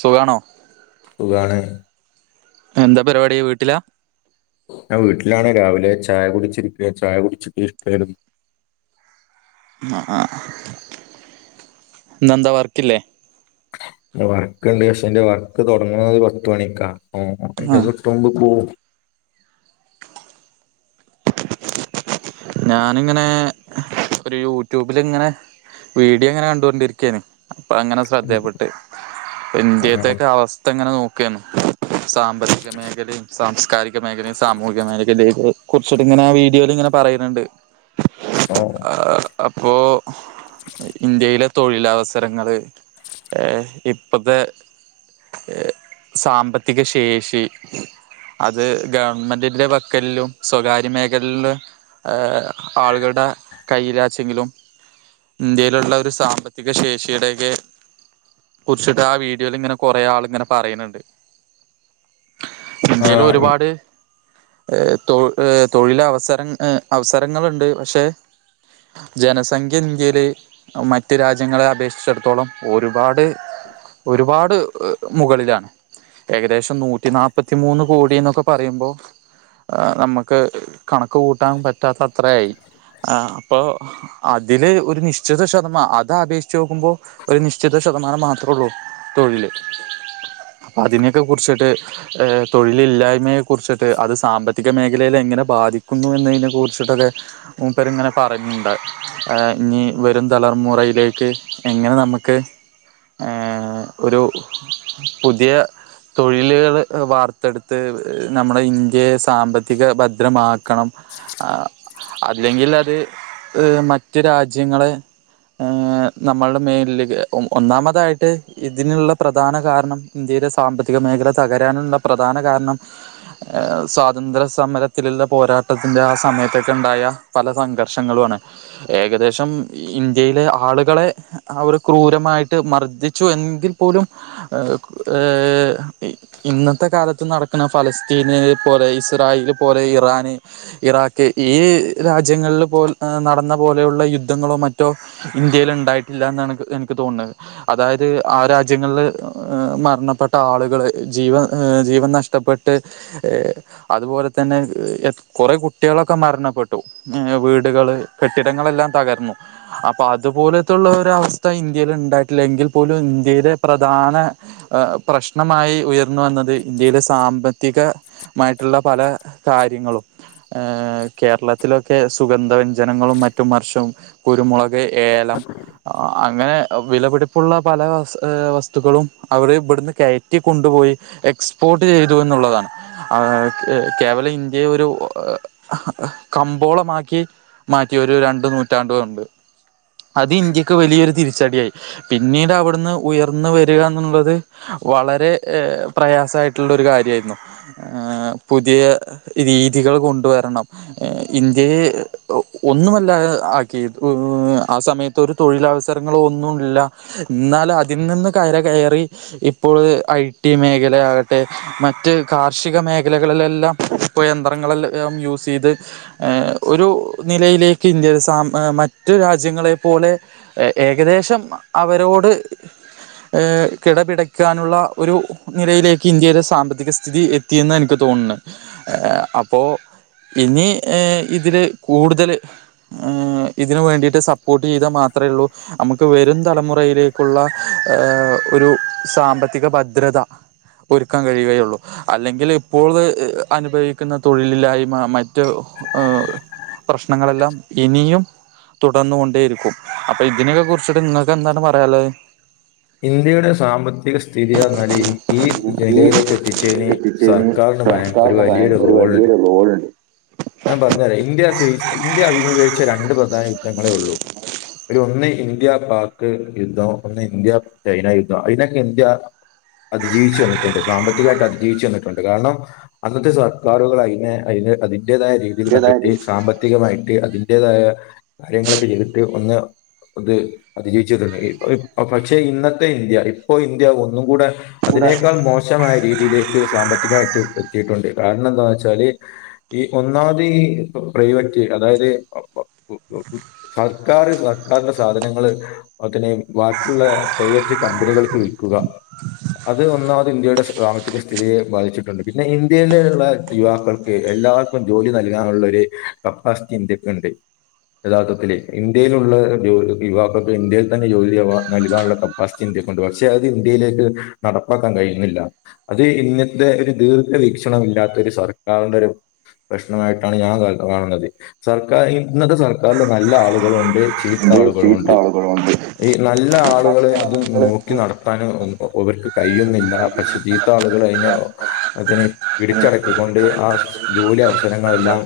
സുഖാണോ സുഖാണ് എന്താ പരിപാടിവീട്ടിലാ ഞാൻ വീട്ടിലാണ് രാവിലെ ചായ കുടിച്ചിരിക്ക ചായ കുടിച്ചിട്ട് ഇരിക്കാണ് ആ ആ ഇന്നെന്താ വർക്കില്ലേ വർക്ക്ണ്ട് പക്ഷെ എന്റെ വർക്ക് തൊടങ്ങ്ണത് ഒരു പത്ത് മണിക്കാ ആ ആ ഒക്കെ ആഹ് [unintelligible] കിട്ടാണങ്കില് പോവും ഞാനിങ്ങനെ ഒരു യൂട്യൂബിൽ ഇങ്ങനെ വീഡിയോ ഇങ്ങനെ കണ്ടു കൊണ്ടിരിക്കാരുന്നു അപ്പൊ അങ്ങനെ ശ്രദ്ധേപ്പെട്ട് ആ ഇന്ത്യത്തൊക്കെ അവസ്ഥ എങ്ങനെ നോക്കുകയാണ് സാമ്പത്തിക മേഖലയും സാംസ്കാരിക മേഖലയും സാമൂഹിക മേഖലയും കുറച്ചിട്ട് ഇങ്ങനെ ആഹ് വീഡിയോലിങ്ങനെ പറയുന്നുണ്ട് ഓഹ് ആഹ് അപ്പോ ഇന്ത്യയിലെ തൊഴിലവസരങ്ങള് ഏഹ് ഇപ്പത്തെ സാമ്പത്തിക ശേഷി അത് ഗവൺമെന്റിന്റെ വക്കലിലും സ്വകാര്യ മേഖലിലും സൊ ഏഹ് ആളുകളുടെ കയ്യിലാച്ചെങ്കിലും ഇന്ത്യയിലുള്ള ഒരു സാമ്പത്തിക ശേഷിയിടെക്കെ കുറിച്ചിട്ട് ആ വീഡിയോലിങ്ങനെ കുറെ ആളിങ്ങനെ പറയുന്നുണ്ട് ആ ഇന്ത്യയില് ഇ- ഒരുപാട് ഏഹ് തൊ ഏഹ് തൊഴിലവസരം ഏഹ് അവസരങ്ങള്ണ്ട് പക്ഷേ ജനസംഖ്യ ന്ത്യേല് മറ്റ് രാജ്യങ്ങളെ അപേക്ഷ്ച്ചടത്തോളം ഒരുപാട് ഒരുപാട് മുകളിലാണ് ഏകദേശ് നൂറ്റി നാപ്പത്തി മൂന്ന് കോടിന്നൊക്കെ പറയ്മ്പോ ആഹ് നമ്മക്ക് കണക്ക്‌ കൂ ട്ടാം പറ്റാത്ത അത്രായ് ഏഹ് അപ്പോ അതില് ഒരു നിശ്ചിത ശതമാ അത അപേക്ഷിച്ചാേക്കുമ്പോ ഒരു നിശ്ചിത ശതമാനം മാത്രാെള്ളൂ തൊഴില് അപ്പ അതിനെയെക്കെ കുർച്ചിട്ട് എഹ് തൊഴിലില്ലായ്മയെ കുർച്ച്ട്ട് അത് സാമ്പത്തി ക മേഖലയിലെങ്ങനെ ബാധിക്കും എന്നെയ്നെ കുർച്ച്ട്ടൊക്കെ മൂപ്പര്ങ്ങനെ പറഞ്ഞ്ണ്ടായി ഏഹ് ഇനി വരും തലമുറയിലേക്ക് എങ്ങനെ നമ്ക്ക് ഏഹ് ഒരു പുതിയ തൊഴില്കൾ വാർത്തെട്ത്ത് നമ്മടെ ഇന്ത്യയെ സാമ്പത്തിക ഭദ്രമാക്കണം ആഹ് അല്ലെങ്കിൽ അത് ഏഹ് മറ്റ് രാജ്യങ്ങളെ ഏഹ് നമ്മൾടെ മേൽലെക്ക് ഒ ഒന്നാമതായിട്ട് ഇതിന്ള്ള പ്രധാന കാര്ണം ഇന്ത്യയിലെ സാമ്പത്തിക മേഖല തകരാന്ള്ള പ്രധാന കാര്ണം ഏഹ് സ്വാതന്ത്ര സമരത്തില്ള്ള പോരാ ട്ടത്തിന്റെ ആ സമയത്തെക്കെണ്ടായ പല സംഘർഷങ്ങളു ആണ് ഏകദേശം ഇന്ത്യയിലെ ആള്കളെ അവര് ക്രൂരമായിട്ട് മർ ദ്ദിച്ചു എങ്കിൽ പോലും എ ഏഹ് ഇന്നത്തെ കാലത്ത് നടക്ക്ണ ഫലസ്തീന് പോലെ ഇസ്രായീല് പോലെ ഇറാന് ഇറാക് ഈ രാജ്യങ്ങൾൽ പോൽ നടന്ന പോലെയുള്ള യുദ്ധങ്ങളോ മറ്റോ ഇന്ത്യയില്ണ്ടായ്ട്ടില്ലാന്നാണ് ൻക്ക് ഇൻക്ക് തോന്ന്ണത് അതായത് ആ രാജ്യങ്ങൾല് ഏ മര്ണപ്പെട്ട ആള്കള് ജീവ ഏഹ് ജീവൻ നഷ്ടപ്പെട്ട് ഏ അത്പോലെ തന്നെ എ കൊറേ കുട്ട്യേളൊക്കെ മരണപ്പെട്ടു ഏഹ് വീട്കൾ കെട്ടിടങ്ങളെല്ലാം തകർന്നു അപ്പൊ അത്പോലെത്തുള്ളാെരവസ്ഥ ഇന്ത്യേല്ണ്ടായ്ട്ട്ല്ലെങ്കിൽ പോലും ഇന്ത്യയിലെ പ്രധാനെ എഹ് പ്രശ്നമായി ഉയർന്ന് വന്നത് ഇന്ത്യയിലെ സാമ്പത്തിക മായ്ട്ട്ള്ളെ പലെ കാര്യങ്ങളും എഹ് കേര്ളത്തിലൊക്കെ സുഗന്ധ വ്യഞ്ജനങ്ങളും മറ്റും മർഷവും കുരുമുളക് ഏലം അങ്ങനെ വിലപിടിപ്പുള്ള പല വസ് ഏഹ് വസ്തുക്കളും അവര് ബ്ട്ന്ന് കെയറ്റിക്കൊണ്ടുപോയി എക്സ്പോർട്ട് ചെയ്തുന്നുള്ളതാണ് ആ കെ കേവലം ഇന്ത്യയെ ഒരു കമ്പോളമാക്കി മാറ്റി ഒരു രണ്ട് നൂറ്റാണ്ട് കൊണ്ട് അത് ഇന്ത്യക്ക് വലിയൊരു തിരി ച്ചട്യായ് പിന്നീട് അവ്ട്ന്ന് ഉയർന്ന് വര്കാന്ന്ള്ളത് വളരെ എ പ്രയാസായ്ട്ട്ള്ള ഒര് കാര്യായ്ര്ന്നു ഏഹ് പുതിയ രീ തികൾ കൊണ്ടുവരണം ഇന്ത്യയെ ഒന്നുമല്ല ആക്കിത് ആ സമയത്ത് ഒരു തൊഴിലവസങ്ങൾ ഒന്നു ഇല്ല ഇന്നാലാ അതിൽ നിന്ന് കര കെയറി ഇപ്പോൾ ഐ ടി മേഖലയാവട്ടെ മറ്റ് കാർഷിക മേഖലകളിലെല്ലാം ഇപ്പോ എന്ത പത്രങ്ങളെല്ലാം യൂസ് ചെയ്ത് ഒരു നിലയിലേക്ക് ഇന്ത്യയുടെ മറ്റ് രാജ്യങ്ങളേപ്പോലെ ഏകദേശം അവരോട് കിടപിടക്ക്യാനുള്ള ഒരു നിലയിലേക്ക് ഇന്ത്യയുടെ സാമ്പത്തിക സ്ഥിതി എത്തിയെന്ന് എനിക്ക് തോന്ന്ണെ അപ്പോ. ൾ ഇനി ഇതിൽ കൂടുതൽ ഇതിനു വേണ്ടിയിട്ട് സപ്പോർട്ട് ചെയ്താൽ മാത്രമേ ഉള്ളൂ നമുക്ക് വരും തലമുറയിലേക്കുള്ള ഒരു സാമ്പത്തിക ഭദ്രത ഒരുക്കാൻ കഴിയുകയുള്ളൂ അല്ലെങ്കിൽ ഇപ്പോൾ അനുഭവ- പിന്നെ തൊഴിലിലായിമ മറ്റ് പ്രശ്നങ്ങളെല്ലാം ഇനിയും തുടർന്നു കൊണ്ടേ ഇരിക്കും അപ്പൊ ഇതിനൊക്കെ കുറിച്ചിട്ട് നിങ്ങൾക്ക് എന്താണ് പറയാള്ളെത് ഇന്ത്യയുടെ സാമ്പത്തിക സ്ഥിതിയാ ആറ്ന്നാല് ഈ ഈ നെലയിലേക്ക് എത്തിച്ചെയ്ന് എത്തിച്ചതിന് സർക്കാറിന് ഭയ ഒരു സർക്കാരിന് പറയാൻ വലിയൊരു ഒരു റോള്ണ്ട് വലിയൊരു റോളുണ്ട് ഞാൻ പറഞ്ഞരാ ഇന്ത്യ [unintelligible] ഇന്ത്യ അഭിമു രണ്ട് പ്രധാന യുദ്ധങ്ങളേ ഒള്ളൂ അയ്ല് ഒന്ന് ഇന്ത്യ പാക് യുദ്ധം ഒന്ന് ഇന്ത്യ ചൈന യുദ്ധം അയ്നൊക്കെ ഇന്ത്യ അതിജീവിച്ച് വന്നിട്ടുണ്ട് സാമ്പത്തികയിട്ട് അതിജീവിച്ചു വന്നിട്ടുണ്ട് കാരണം അന്നത്തെ സർക്കാറുകൾ അയ്നെ അയ്ന് അതിന്റെതായ രീതിയിൽ ഏതായത് കണ്ടിട്ടെ സാമ്പത്തികമായിട്ട് അതി അതിന്റെതായ കാര്യങ്ങളൊക്കെ ചെയ്തിട്ട് ഒന്ന് അത് അതിജീവിച്ച് വന്നിട്ട് പക്ഷെ ഇന്നത്തെ ഇന്ത്യ ഇപ്പോ ഇന്ത്യ ഒന്നും കൂടെ കൂടെ അതിനേക്കാൾ മോശമായ രീതിയിലേക്ക് സാമ്പത്തികയിട്ട് എത്തിട്ടുണ്ട് കാരണം എന്താന്ന് വെച്ചാല് ഈ ഒന്നാമത് ഈ പ്രൈവറ്റ് അതായത് [inaudible] സർക്കാർ സർക്കാരിന്റെ സാധനങ്ങള് അതിനെ ബാക്കിയുള്ള [unintelligible] കമ്പനികൾക്ക് വിൽക്കുക അത് ഒന്നാമത് ഇന്ത്യയുടെ സാമ്പത്തിക സ്ഥിതിയെ ബാധിച്ചിട്ടുണ്ട് പിന്നെ ഇന്ത്യയിലുള്ള യുവാക്കൾക്ക് എല്ലാർക്കും ജോലി നൽകാനുള്ള ഒരു കപ്പാസിറ്റി ഇന്ത്യക്ണ്ട് യഥാർത്ഥത്തില് ഇന്ത്യയിലുള്ള യുവാക്കൾക്ക് ഇന്ത്യയിൽ തന്നെ ജോലി നൽകാനുള്ള കപ്പാസിറ്റി ഇന്ത്യക്കുണ്ട് പക്ഷെ അത് ഇന്ത്യയിലേക്ക് നടപ്പാക്കാൻ കഴിയുന്നില്ല അത് ഇന്നത്തെ ഒരു ദീർഘവീക്ഷണ ഇല്ലാത്ത ഒരു സർക്കാരിന്റെ ഒരു പ്രശ്നമായിട്ടാണ് ഞാൻ കാണ്ന്നത് സർക്കാർ ഇന്നത്തെ സർക്കാരിന് നല്ല ആളുകളും ഉണ്ട് ചീത്ത ഉണ്ട് ചീത്ത ആളുകളുണ്ട് ആളുകളുണ്ട് ഈ നല്ല ആളുകളെ നല്ല അത് ആളുകള് നോക്കി ഇത് നടത്താൻ ഇവർക്ക് കഴിയുന്നില്ല കയ്യിൽ പക്ഷെ ചീത്ത ആളുകൾ അയ്നെ തനെ പിടിച്ചടക്കിക്കൊണ്ട് ആ ജോലി നിൽക്കണം അവസരങ്ങളെല്ലാം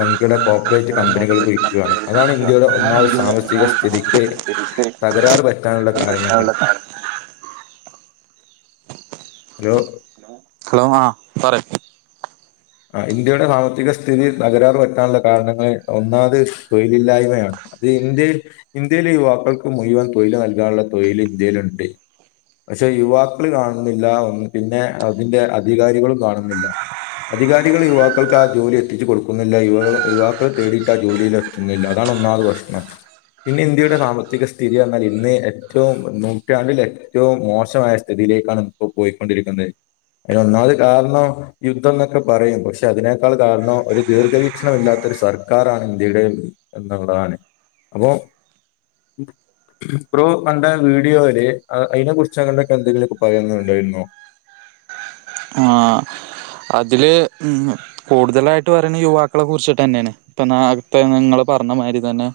വൻകിട കോപ്പറേറ്റ് നമ്മുടെ കമ്പനികൾക്ക് കോർപ്പറേറ്റ് വിൽക്കുയാണ് കമ്പനികളിൽ അതാണ് നിൽക്കുകയാണ് ഇന്ത്യയുടെ അതാണ് ഒന്നാമത് ഇന്ത്യയുടെ സാമ്പത്തിക സ്ഥിതിക്ക് ഒന്നാമത്തെ തകരാർ പറ്റ നുള്ള കാരണങ്ങൾ പ്രശ്നമുള്ള കാരണം ഹലോ ഹലോ ആ പറയ് ആ ഇന്ത്യയുടെ സാമ്പത്തിക സ്ഥിതി തകരാറ് പറ്റാനുള്ള കാരണങ്ങള് ഒന്നാമത് തൊഴിലില്ലായ്മയാണ് അത് ഇന്ത്യ ഇന്ത്യയിലെ യുവാക്കൾക്ക് മുഴുവൻ തൊഴിൽ നൽ ക്കാനുള്ള തൊഴിൽ ഇന്ത്യയിലുണ്ട് പക്ഷെ യുവാക്കൾ കാണുന്നില്ല പിന്നെ അതിന്റെ അധികാരികളും കാണുന്നില്ല അധികാരികൾ യുവാക്കൾക്ക് ആ ജോലി എത്തിച്ചു കൊടുക്കുന്നില്ല യുവാക്കൾ തേടിയിട്ട് ആ ജോലിയിൽ എത്തുന്നില്ല അതാണ് ഒന്നാമത് പ്രശ്നം പിന്നെ ഇന്ത്യയുടെ സാമ്പത്തിക സ്ഥിതി എന്നാൽ ഇന്ന് ഏറ്റവും നൂറ്റാണ്ടില് ഏറ്റവും മോശമായ സ്ഥിതിയിലേക്കാണ് ഇപ്പൊ പോയിക്കൊണ്ടിരിക്കുന്നെ അതിന് ഒന്നാമത് കാരണം യുദ്ധം എന്നൊക്കെ പറയും പക്ഷെ അതിനേക്കാൾ കാരണം ഒരു ദീർഘവീക്ഷണം ഇല്ലാത്ത ഒരു സർക്കാറാണ് ഇന്ത്യയുടെ എന്നുള്ളതാണ് അപ്പോ ബ്രോ കണ്ട വീഡിയോയില് അയ്നെ കുറിച്ച് അങ്ങനെക്കെ എന്തെങ്കിലുക്കെ പറയുന്നുണ്ടായിരുന്നോ ഇതില് കൂടുതലായിട്ട് പറയുന്ന യുവാക്കളെ കുറിച്ചിട്ട്ന്നെണ് ഇപ്പ ഇപ്പ നിങ്ങള് പറഞ്ഞ മാതിരി തന്നെ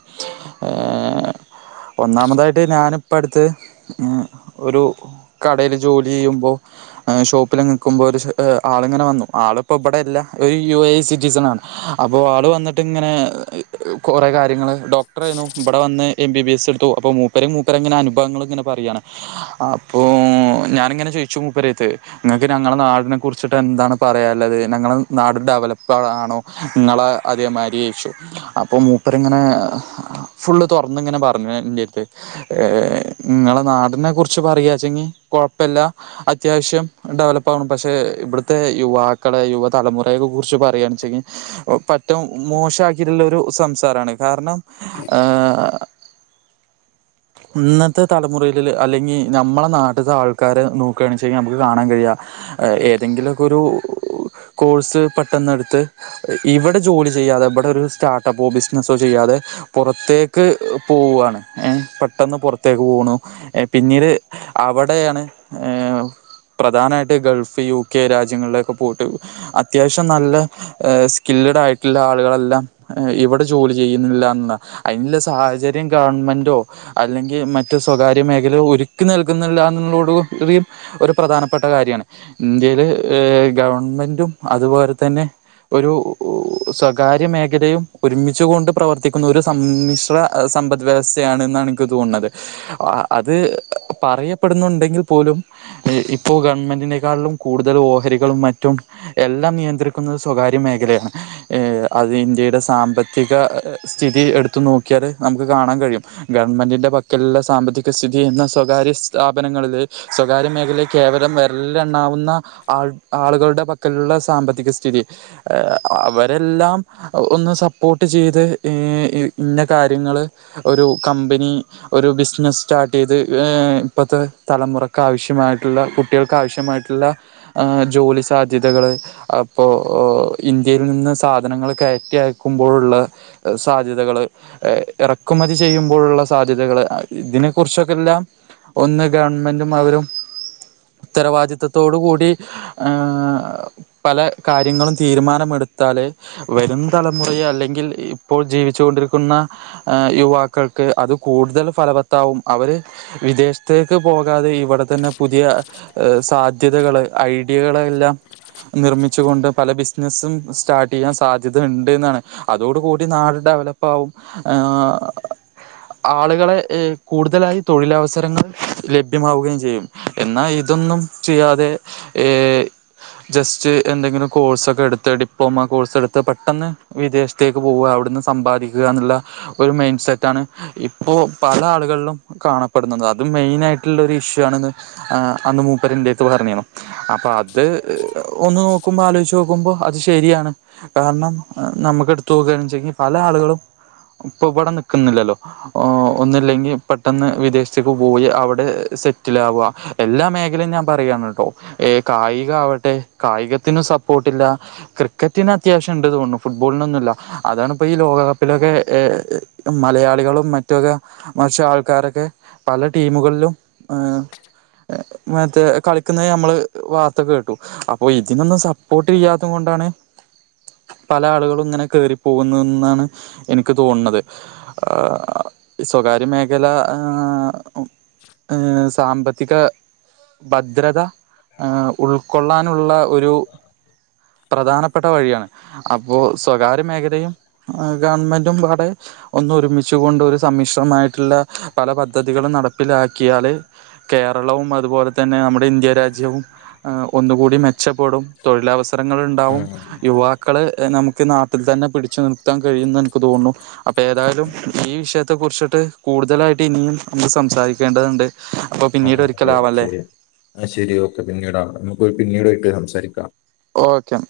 ഒന്നാമതായിട്ട് ഞാനിപ്പ അടുത്ത് ഒരു കടേൽ ജോലി ചെയ്യുമ്പോൾ ഷോപ്പില് നിൽക്കുമ്പോൾ ഒരു ആള് ങ്ങെ വന്നു ആളിപ്പോ ഇവിടെയല്ല യു എ സിറ്റിസൺ ആണ് അപ്പോ ആള് വന്നിട്ട് ഇങ്ങനെ കൊറെ കാര്യങ്ങള് ഡോക്ടർയിരുന്നു ഇവിടെ വന്ന് എം ബി ബി എസ് എടുത്തു അപ്പോ മൂപ്പര് മൂപ്പരെ ഇങ്ങനെ അനുഭവങ്ങള് ഇങ്ങനെ പറയാണ് അപ്പോൾ ഞാൻ ഇങ്ങനെ ചോയിച്ചു മൂപ്പരട്ത്ത് നിങ്ങക്ക് ഞങ്ങളുടെ നാടിനെ കുറിച്ച് എന്താണ് പറയാനുള്ളത് ഞങ്ങളുടെ നാട് ഡെവലപ്പ് ആണോ നിങ്ങളെ അതേമാതിരി ഇഷു അപ്പോ മൂപ്പര് ഇങ്ങനെ ഫുള്ള് തുറന്ന് ഇങ്ങനെ പറഞ്ഞു ഇന്ത്യത്ത് നിങ്ങളെ നാടിനെ കുറിച്ച് പറയച്ചെങ്കി കുഴപ്പല്ല അത്യാവശ്യം ഡെവലപ്പ് ആണ് പക്ഷേ ഇവിട് ത്തെ യുവാക്കളെ യുവതലമുറയെക്കെ കുറിച്ച് പറയുകയാണേച്ചെങ്കി പറ്റും മോശക്കിട്ടുള്ള ഒരു സംസാരമാണ് കാരണം ഹേ ഇന്നത്തെ തലമുറയില് അല്ലെങ്കി നമ്മളെ നാട്ടിലത്തെ ആൾക്കാരെ നോക്കണേച്ചാ നമക്ക് കാണാൻ കഴിയാ ഏതെങ്കിലും ഒരു കോഴ്സ് പെട്ടെന്ന് എടുത്ത് ഇവിടെ ജോലി ചെയ്യാതെ ഇവിടെ ഒരു സ്റ്റാർട്ടപ്പോ ബിസിനസോ ചെയ്യാതെ പുറത്തേക്ക് പോവാ ഏ പെട്ടെന്ന് പുറത്തേക്ക് പോണം പിന്നീട് അവിടെയാണ് പ്രധാനമായിട്ട് ഗൾഫ് യു കെ രാജ്യങ്ങളിലൊക്കെ പോട്ട് അത്യാവശ്യം നല്ല സ്കില്ലഡ് ആയിട്ടുള്ള ആളുകളെല്ലാം ഇവിടെ ജോലി ചെയ്യുന്നില്ല ന്നാ അയ്നുള്ള സാഹചര്യം ഗവൺമെന്റോ അല്ലെങ്കി മറ്റ് സ്വകാര്യ മേഖലയോ ഒരുക്കി നൽകുന്നില്ല എന്നുള്ളോടു ടിയും ഒരു പ്രധാനപ്പെട്ട കാര്യാണ് ഇന്ത്യയിൽ ഗവൺമെന്റും അതുപോലെ തന്നെ ഒരു സ്വകാര്യ മേഖലയും ഒരുമിച്ചുകൊണ്ട് പ്രവർത്തിക്കുന്ന ഒരു സമ്മിശ്ര സമ്പദ് വ്യവസ്ഥയാണ് ന്നാണ് എനിക്ക് തോന്നുണത് അത് പറയപ്പെടുന്നുണ്ടെങ്കിൽ പോലും ഇപ്പോ ഗവൺമെന്റിനേക്കാളിലും കൂടുതൽ ഓഹരികളും മറ്റും എല്ലാം നിയന്ത്രിക്കുന്നത് സ്വകാര്യ മേഖലയാണ് ഏ അത് ഇന്ത്യയുടെ സാമ്പത്തിക സ്ഥിതി എടുത്തു നോക്കിയാൽ നമുക്ക് കാണാൻ കഴിയും ഗവൺമെന്റിന്റെ പക്കലുള്ള സാമ്പത്തിക സ്ഥിതി എന്ന സ്വകാര്യ സ്ഥാപനങ്ങളില് സ്വകാര്യ മേഖലയെ കേ വെരലിലെണ്ണാവു ആൾ ആളുകളുടെ പക്കലുള്ള സാമ്പത്തിക സ്ഥിതി അവരെല്ലാം ഒന്ന് സപ്പോർട്ട് ചെയ്ത് ഹേ ഇന്ന കാര്യങ്ങള് ഒരു കമ്പനി ഒരു ബിസിനസ് സ്റ്റാർട്ട് ചെയ്ത് ഇപ്പത്തെ തലമുറക്ക് ആവശ്യമായിട്ടുള്ള കുട്ടികൾക്ക് ആവശ്യമാ ജോലി സാധ്യതകള് അപ്പോ ഇന്ത്യയിൽ നിന്ന് സാധനങ്ങൾ കയറ്റിയക്കുമ്പോഴുള്ള സാധ്യതകള് ഇറക്കുമതി ചെയ്യുമ്പോഴുള്ള സാധ്യതകള് ഇതിനെ കുറിച്ചൊക്കെ എല്ലാം ഒന്ന് ഗവൺമെന്റും അവരും ഉത്തരവാദിത്ത ത്തോടുകൂടി പല കാര്യങ്ങളും തീരുമാനമെടുത്താല് വരും തലമുറെയെ അല്ലെങ്കിൽ ഇപ്പോൾ ജീവിച്ചു കൊണ്ടിരിക്കുന്ന യുവാക്കൾക്ക് അത് കൂടുതൽ ഫലവത്താവും അവര് വിദേശത്തേക്ക് പോക തെ ഇവിടെ തന്നെ പുതിയ സാ സധ്യതകള് ഐഡിയകളെല്ലാം നിർമ്മിച്ചു കൊണ്ട് പല ബിസിനസും സ്റ്റാർട്ട് ചെയ്യാൻ സാധ്യത ഇണ്ട്ന്നാണ് അതോടുകൂടി നാട് ഡെവലപ്പ ആവും ആളുകളെ കൂടുതലായി തൊഴിലവസരങ്ങൾ ലഭ്യമാവുകയും ചെയ്യും എന്നാൽ ഇതൊന്നും ചെയ്യാതെ ജസ്റ്റ് എന്തെങ്കിലും കോഴ്സൊക്കെ എടുത്ത് ഡിപ്ലോമ കോഴ്സ് എടുത്ത് പെട്ടെന്ന് വിദേശത്തേക്ക് പോവാ അവിട്ന്ന് സമ്പാദിക്കുക എന്നുള്ള ഒരു മൈൻഡ് സെറ്റാണ് ഇപ്പോൾ പല ആളുകളിലും കാണപ്പെടുന്നത് അതും മെയിൻ ആയിട്ടുള്ള ഒരു ഇഷ്യൂ ആണ് അന്ന് മൂപ്പര് എന്റെ [unintelligible] അപ്പൊ അത് ഒന്ന് നോ നോക്കുമ്പോൾ ആലോചിച്ച് നോക്കുമ്പോൾ അത് ശരിയാണ് കാരണം നമുക്ക് എടുത്ത നോക്കുകണ വെച്ചെങ്കിൽ പല ആളുകളും ഇപ്പൾ ഇവിടെ നിൽക്കുന്നില്ലല്ലോ ഒന്നില്ലെങ്കിൽ പെട്ടെന്ന് വിദേശത്തേക്ക് പോയി അവിടെ സെറ്റ് സെറ്റിലാവുക എല്ലാ മേഖലയും ഞാൻ പറയ കേട്ടോ ഏ കായിക ആവട്ടെ കായികത്തിനും സപ്പോർട്ടില്ല ക്രിക്കറ്റിനന് അത്യാവശ്യം ഉണ്ട് തോന്നു ഫുട്ബോളിനൊന്നുമല്ല അതാണപ്പോ ഈ ലോകകപ്പിലൊക്കെ മലയാളികളും മറ്റൊക്കെ മറച്ച് ആൾക്കാരൊക്കെ പല ടീമുകളിലും മറ്റോ കളിക്കുന്നത് നമ്മള് വാർത്ത കേട്ടു അപ്പോ ഇതിനൊന്നും സപ്പോർട്ട് ചെയ്യാത്ത കൊണ്ടാണ് പല ആളുകളും ഇങ്ങനെ കേറിപ്പോകുന്ന എന്നാണ് എനിക്ക് തോന്നുന്നത് സ്വകാര്യ മേഖല ഏ സാമ്പത്തിക ഭദ്രത ഉൾക്കൊള്ളാനുള്ള ഒരു പ്രധാനപ്പെട്ട വഴിയാണ് അപ്പോൾ സ്വകാര്യ മേഖലയും ഗവൺമെന്റുംഒന്ന്ഒരുമിച്ചുക കൊണ്ട് ഒരു സമ്മിശ്രമായിട്ടുള്ള പല പദ്ധതികളും നടപ്പിലാക്കിയാല് കേരളവും അതുപോലെ തന്നെ നമ്മുടെ ഇന്ത്യ രാജ്യവും ഒന്നുകൂടി മെച്ചപ്പെടും തൊഴിലാവസ്ഥ ചിത്രങ്ങൾ ഉണ്ടാവും യുവാക്കൾ നമുക്ക് എനിക്ക് നാട്ടിൽ തന്നെ പിടിച്ചു നിർത്താൻ കഴിയുംന്ന് എനിക്ക് തോന്നുന്നു അപ്പോൾ ഏതായാലും ഈ വിഷയത്തെ കുറിച്ചിട്ട് കൂടുതലായിട്ട് ഇനിയും നമുക്ക് സംസാരിക്കേണ്ടതുണ്ട് അപ്പൊ പിന്നീട് ഒരിക്കലും ആവാല്ലേ ആശരി ഓക്കെ പിന്നീട് അവാംപിന്നീട് ഒക്കെ സംസാരിക്കാം ഓക്കെ എന്ന